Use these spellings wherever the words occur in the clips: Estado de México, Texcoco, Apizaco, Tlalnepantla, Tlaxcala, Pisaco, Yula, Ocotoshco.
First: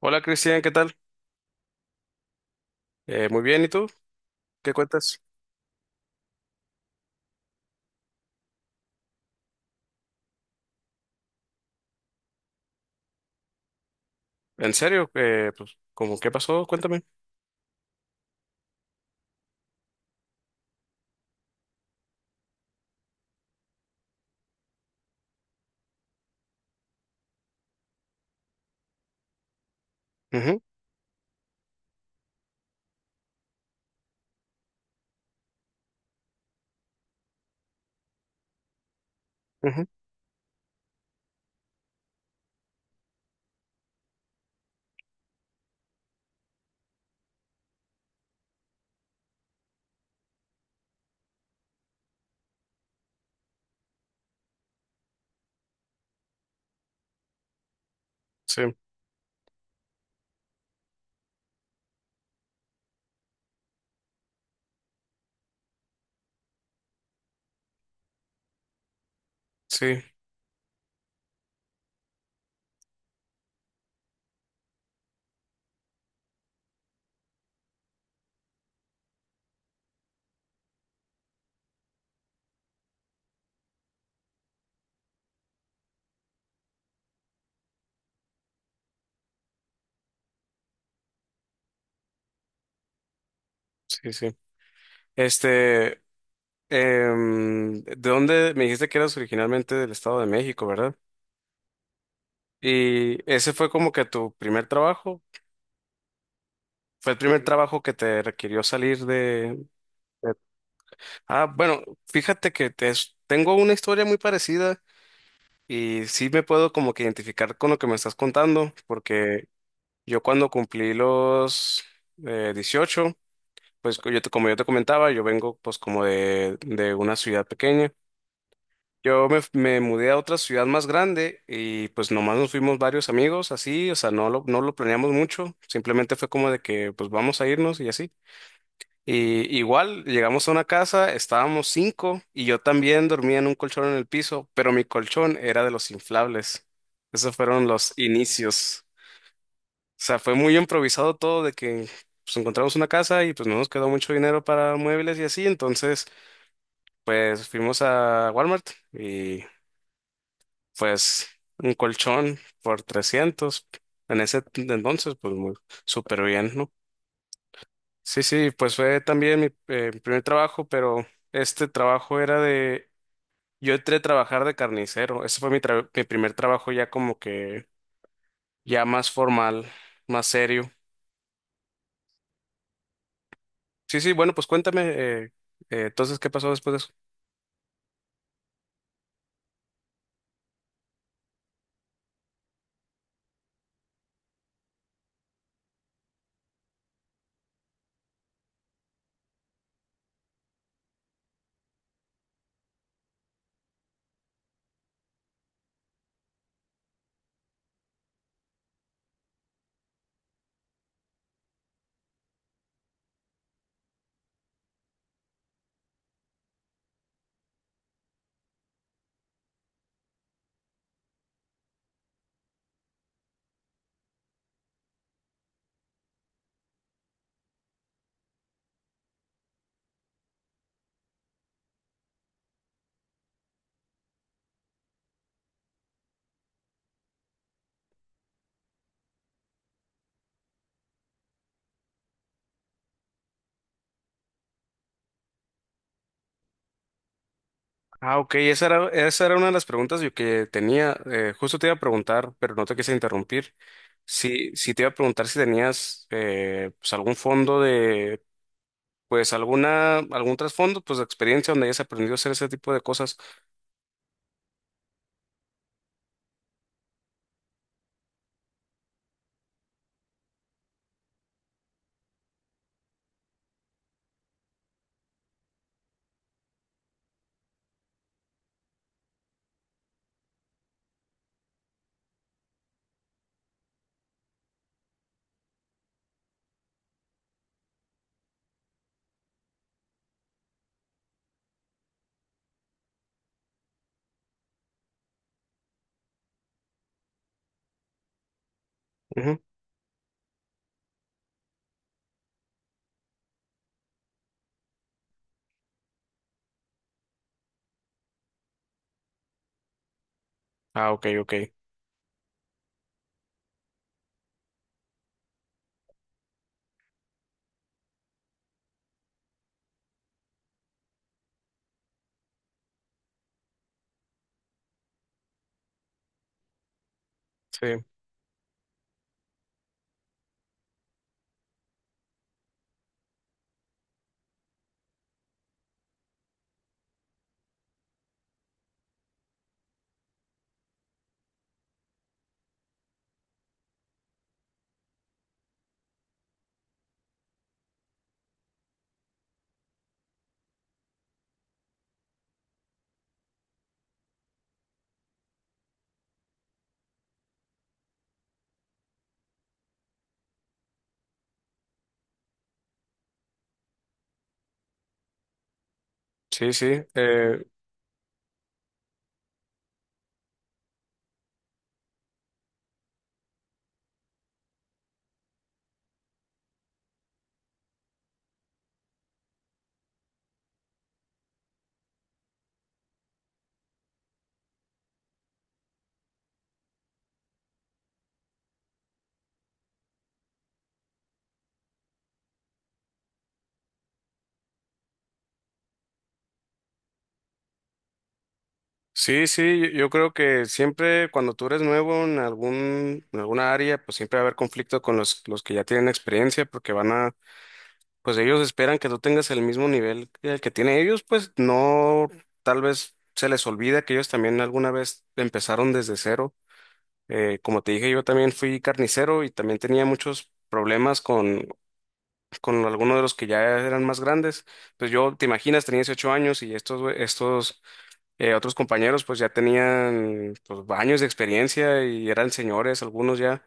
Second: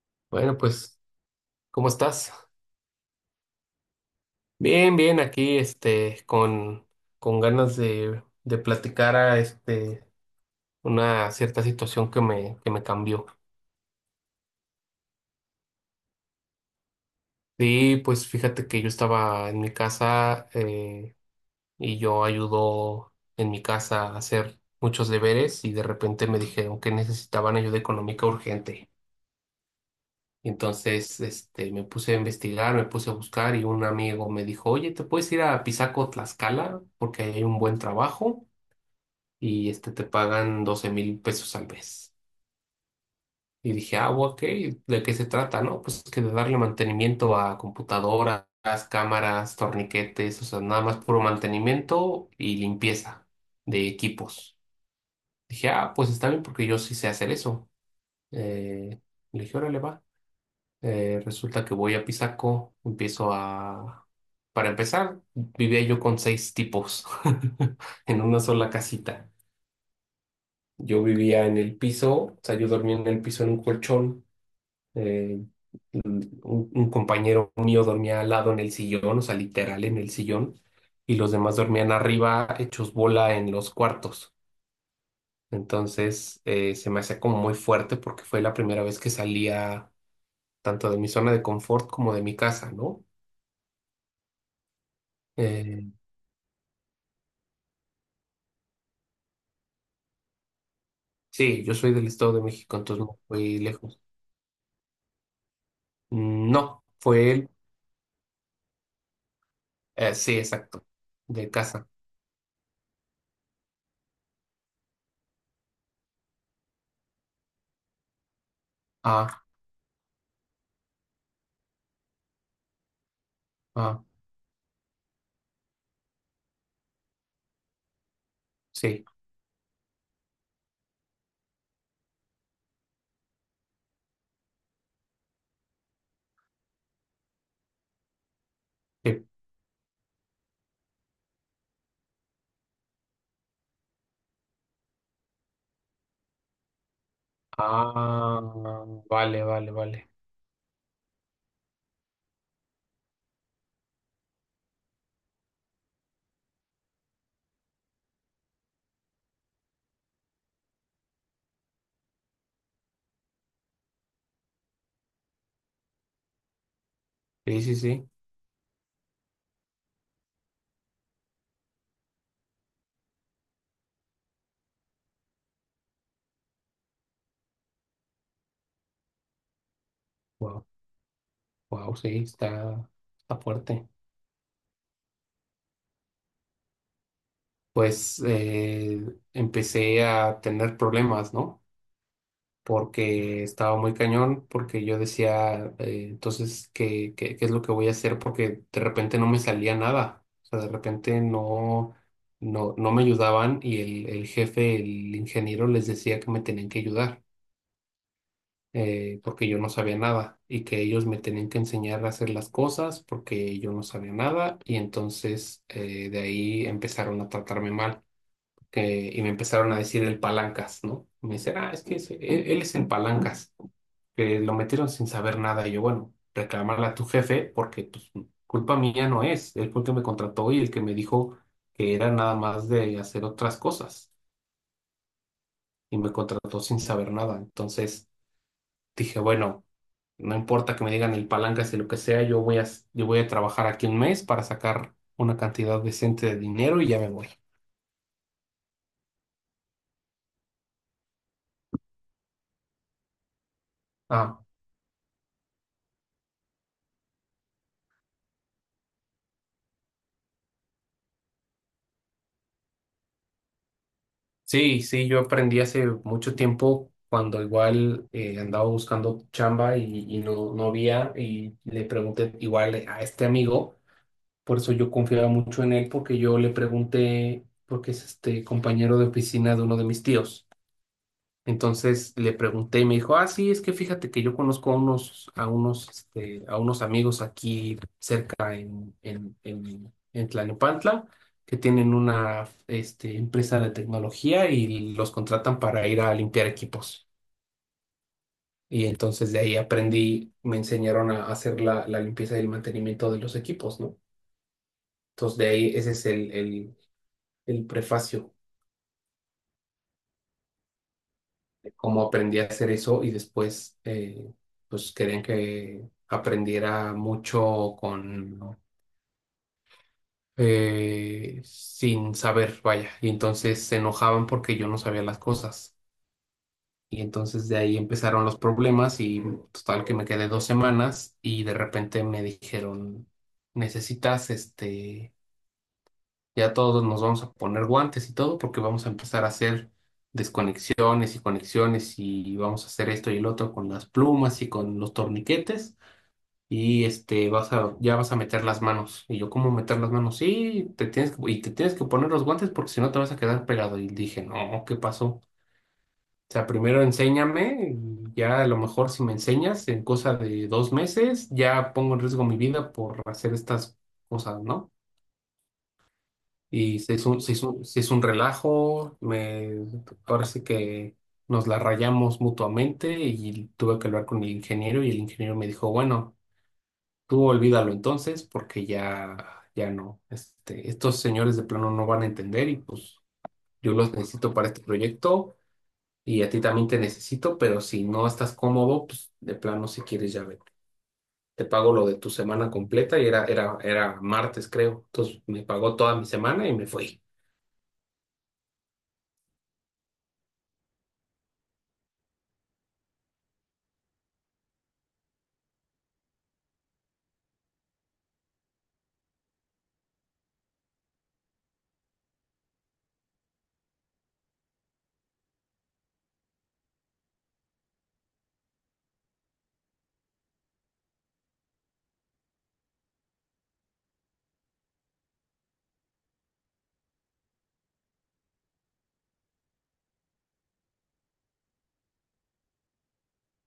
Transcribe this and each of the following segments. Hola Bueno, Cristian, ¿qué tal? pues, ¿cómo estás? Muy bien, ¿y tú? ¿Qué Bien, bien, cuentas? aquí, con ganas de platicar a, una cierta situación que me cambió. ¿En serio? Pues, ¿cómo qué pasó? Cuéntame. Sí, pues fíjate que yo estaba en mi casa y yo ayudo en mi casa a hacer muchos deberes y de repente me dijeron que necesitaban ayuda económica urgente. Y Ujú, entonces, me puse a investigar, me puse a buscar y un amigo me dijo, oye, ¿te puedes ir a Pisaco, Tlaxcala? Porque ahí hay un buen trabajo y ujú. Te pagan 12,000 pesos al mes. Y dije, ah, ok, ¿de qué se trata? No, pues que de darle mantenimiento a computadoras, cámaras, torniquetes, o sea, nada más puro mantenimiento y limpieza de equipos. Dije, ah, pues está bien porque yo sí sé hacer eso. Sí, Eh, Le dije, órale, va. Resulta que voy a Pisaco, Para empezar, vivía yo con seis tipos en una sola casita. sí, Yo vivía en el piso, o sea, yo dormía en el piso en un colchón. eh, un, un compañero mío dormía al lado en el sillón, o sea, literal en el sillón, y los demás dormían arriba, hechos bola en los cuartos. Entonces, se me hacía como muy fuerte porque fue la primera vez que salía tanto de mi zona de confort como de mi casa, ¿no? sí, sí. Eh, Este, ¿De dónde me dijiste que eras originalmente del Estado de México, verdad? sí, yo soy del Estado de México, entonces Y no ese fui fue como lejos. que tu primer trabajo. No, Fue el fue primer él, trabajo que te requirió salir de... de- sí, exacto, Ah, de bueno, casa. fíjate que te- es- tengo una historia muy parecida y sí me puedo como que identificar con lo que me estás contando, Ah, porque yo cuando cumplí los 18, pues ah, como yo te comentaba, yo vengo pues como de una ciudad pequeña. sí. Me mudé a otra ciudad más grande y pues nomás nos fuimos varios amigos así, o sea, no lo planeamos mucho, simplemente fue como de que pues vamos a irnos y así. Sí. Y igual llegamos a una casa, estábamos cinco y yo también dormía en un colchón en el piso, pero mi colchón era de los inflables. Esos fueron los Ah, inicios. vale, vale, vale. Sea, fue muy improvisado todo de que pues, encontramos una casa y pues no nos quedó mucho dinero para muebles y así, entonces pues fuimos a Walmart y pues un colchón por 300 en entonces pues muy súper bien, ¿no? Sí, sí, sí. Sí, sí, pues fue también mi, mi primer trabajo, pero este trabajo era de, yo entré a trabajar de carnicero, ese fue mi primer trabajo ya como que ya más formal, más Wow, serio. wow, sí, está fuerte. Sí, sí, bueno, pues cuéntame, entonces, ¿qué pasó después de eso? Pues empecé a tener problemas, ¿no? Porque estaba muy cañón, porque yo decía, entonces, ¿qué es lo que voy a hacer? Porque de repente no me salía nada. O sea, de repente no me ayudaban y el jefe, el ingeniero, les decía que me tenían que ayudar. Porque yo no sabía nada y que ellos me tenían que enseñar a hacer las cosas porque yo no sabía nada y entonces de ahí empezaron a tratarme mal y me empezaron a decir el palancas, ¿no? Me dicen, ah, es que él es el palancas, que lo metieron sin saber nada y yo, bueno, reclamarle a tu jefe porque pues, culpa mía no es, él fue el que me contrató y el que me dijo que era nada más de hacer otras cosas y me contrató sin saber nada, entonces dije, bueno. No importa que me digan el palancas y lo que sea, yo voy a trabajar aquí un mes para sacar una cantidad decente de dinero y ya me voy. Ah, ok, esa era una de las preguntas yo que tenía. Justo te iba a preguntar, pero no te quise interrumpir. Ah, Sí, sí te iba a preguntar si tenías pues algún fondo de, pues alguna, algún trasfondo, pues de experiencia donde hayas aprendido a hacer ese tipo de cosas. sí, sí, yo aprendí hace mucho tiempo cuando igual andaba buscando chamba y no había y le pregunté igual a este amigo, por eso yo confiaba mucho en él porque yo le pregunté, porque es este compañero de oficina de uno de mis tíos. Entonces le pregunté y me dijo, ah, sí, es que fíjate que yo conozco a unos, a unos amigos aquí cerca en Tlalnepantla que tienen una, empresa de tecnología y los contratan para ir a limpiar equipos. Y entonces Ujú. de ahí aprendí, me enseñaron a hacer la limpieza y el mantenimiento de los equipos, ¿no? Entonces de ahí ese es el prefacio. Ah, ok, ok. Cómo aprendí a hacer eso y después pues querían que aprendiera mucho con sin saber, vaya, y entonces se enojaban porque yo no sabía las cosas. Y entonces de ahí Sí, empezaron los problemas y total que me quedé 2 semanas y de repente me dijeron, necesitas ya todos nos vamos a poner guantes y todo porque vamos a empezar a hacer desconexiones y conexiones y vamos a hacer esto y el otro con las plumas y con los torniquetes y vas a ya vas a meter las manos. Y yo, ¿cómo meter las manos? Sí, te tienes que, y te tienes que poner los guantes porque si no te vas a quedar pegado. Y dije, no, ¿qué pasó? O sea, primero enséñame, ya a lo mejor si me enseñas en cosa de 2 meses, ya pongo en riesgo mi vida por hacer estas cosas, ¿no? sí, Y sí. se hizo, eh, se hizo un relajo, me parece que nos la rayamos mutuamente y tuve que hablar con el ingeniero y el ingeniero me dijo, bueno, tú olvídalo entonces porque ya, ya no, estos señores de plano no van a entender y pues yo los necesito para este proyecto y a ti también te necesito, pero si no estás cómodo, pues de plano si quieres ya vete. Te pago lo de tu semana completa y era martes creo, entonces me pagó toda mi semana y me fui. sí, sí, yo creo que siempre cuando tú eres nuevo en algún, en alguna área, pues siempre va a haber conflicto con los que ya tienen experiencia porque van a pues ellos esperan que tú tengas el mismo nivel que el que tienen ellos, pues no, tal vez se les olvida que ellos también alguna vez empezaron desde cero. Como te dije, yo también fui carnicero y también tenía muchos problemas con algunos de los que ya eran más grandes. Pues yo, te imaginas, tenía 18 años y estos, estos otros compañeros pues ya tenían pues, años de experiencia y eran señores, algunos ya.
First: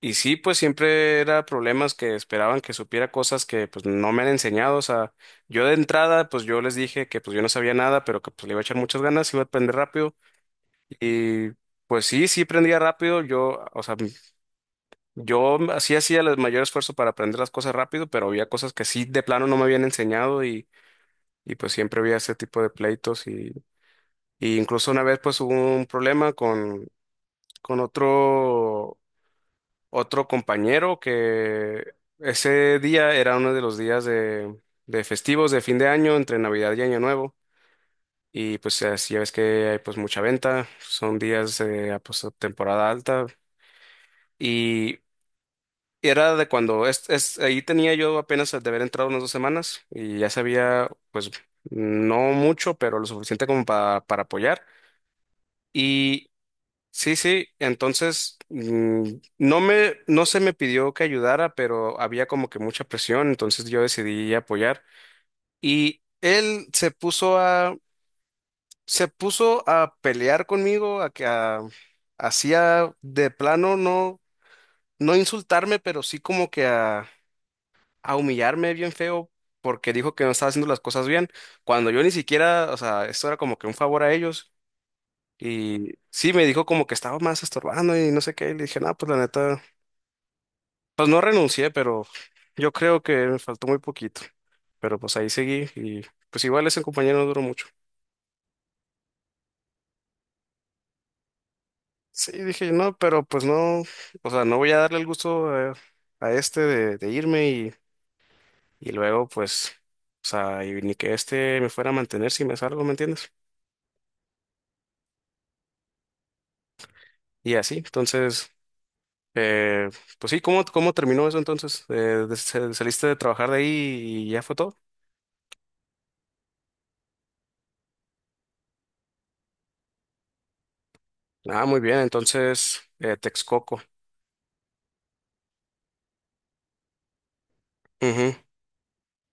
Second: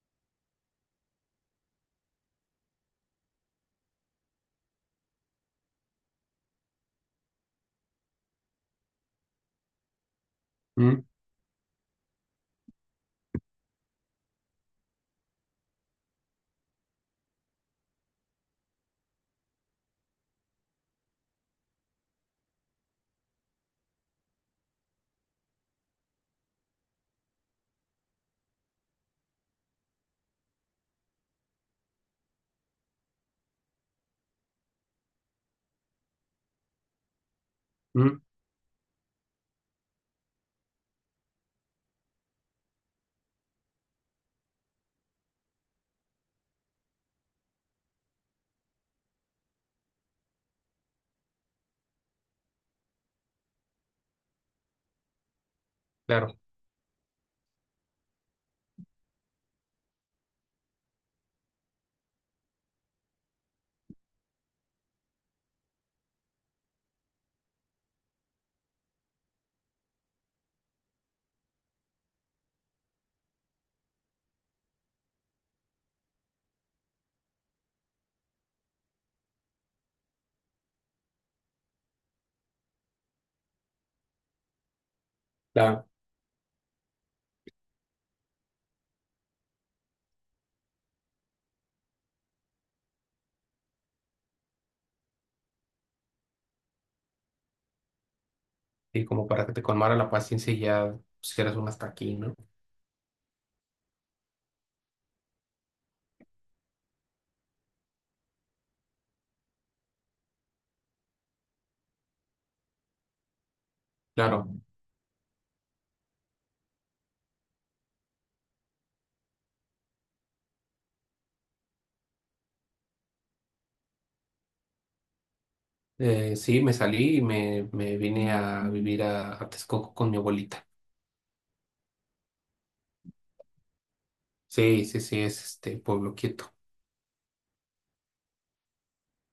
Y sí, pues siempre era problemas que esperaban que supiera cosas que pues no me han enseñado. O sea, yo de entrada, pues yo les dije que pues yo no sabía nada, pero que pues le iba a echar muchas ganas, iba a aprender rápido. Mm, Y pues sí, sí aprendía rápido. Yo, o sea, yo así hacía el mayor esfuerzo para aprender las cosas rápido, pero había cosas que sí de plano no me habían enseñado y pues siempre había ese tipo de pleitos. Y incluso una vez pues hubo un problema con otro. Otro compañero que ese día era uno de los días de festivos de fin de año, entre Navidad y Año Nuevo. mm, Y pues así ya ves que hay pues mucha venta, son días de ah, pues, temporada alta. Y era de cuando, ahí tenía yo apenas de haber entrado unas dos semanas y ya sabía pues no mucho, pero lo suficiente como para apoyar. claro. Sí, sí, entonces no me, no se me pidió que ayudara, pero había como que mucha presión, entonces yo decidí apoyar. Y él se puso a pelear conmigo, hacía de plano no, no insultarme, pero sí como que a humillarme bien feo, porque dijo que no estaba haciendo las cosas bien, cuando yo ni siquiera, o sea, esto era como que un favor a ellos. Claro, Y sí, me dijo como que estaba más estorbando y no sé qué. Y le dije, no, pues la neta. Pues no renuncié, pero yo creo que me faltó muy poquito. Pero pues ahí seguí y pues igual ese compañero no duró mucho. y como para que te colmara la paciencia y ya pusieras un hasta aquí, Sí, ¿no? dije, no, pero pues no, o sea, no voy a darle el gusto a, este de irme y luego pues, o sea, y ni que este me fuera a mantener si me salgo, ¿me entiendes? Claro, Y así, entonces, eh, pues sí, ¿cómo, cómo terminó eso entonces? ¿Saliste de trabajar de ahí y ya fue todo? Sí, me salí y me vine a vivir a Texcoco con mi abuelita. Ah, muy bien, entonces, Texcoco. Sí, sí, sí, es este pueblo quieto. Ujú.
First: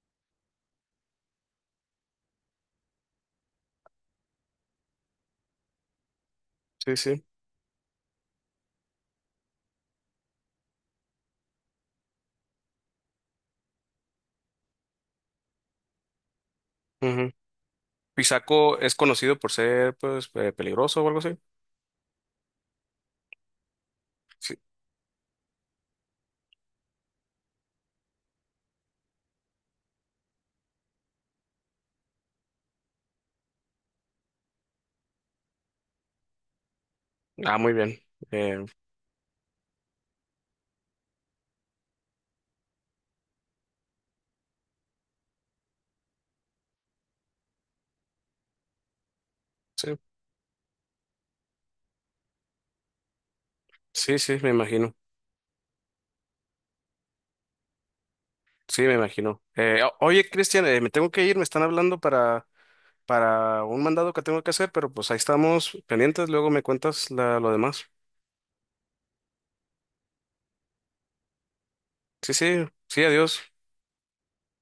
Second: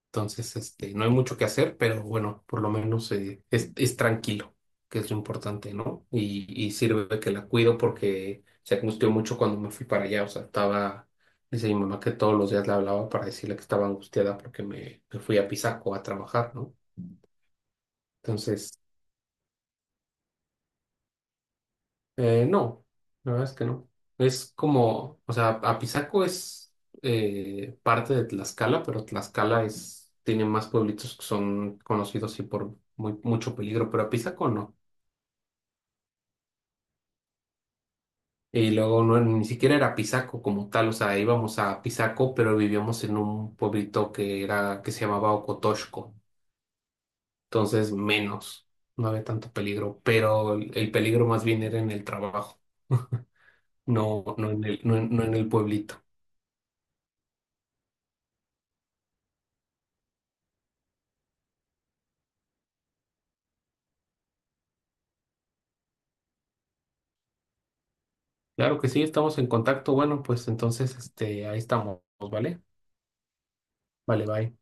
Entonces, no hay mucho que hacer, pero bueno, por lo menos es tranquilo, que es lo importante, ¿no? Y Sí, sirve sí. que la cuido porque se angustió mucho cuando me fui para allá. O sea, dice mi mamá que todos los días le hablaba para decirle que estaba angustiada porque me fui a Pisaco a trabajar, ¿no? Ujú. Entonces, Pisaco es conocido por ser, pues, peligroso o algo así. No, la verdad es que no. Es Sí. como, o sea, Apizaco es parte de Tlaxcala, pero Tlaxcala tiene más pueblitos que son conocidos sí por mucho peligro, pero Apizaco no. Ah, muy bien. Eh, Y luego no, ni siquiera era Apizaco como tal, o sea, íbamos a Apizaco, pero vivíamos en un pueblito que era, que se llamaba Ocotoshco. Entonces menos, no había tanto sí, peligro, pero el peligro más bien era en el trabajo, sí, no, sí, me no en el, imagino. no en no en el pueblito. Sí, me imagino. Oye, Cristian, me tengo que ir, me están hablando para un mandado que tengo que hacer, pero pues ahí estamos pendientes, luego me cuentas lo demás. Claro que sí, estamos en contacto. Bueno, pues entonces, ahí estamos, Sí, ¿vale? sí, sí, adiós. Vale, bye.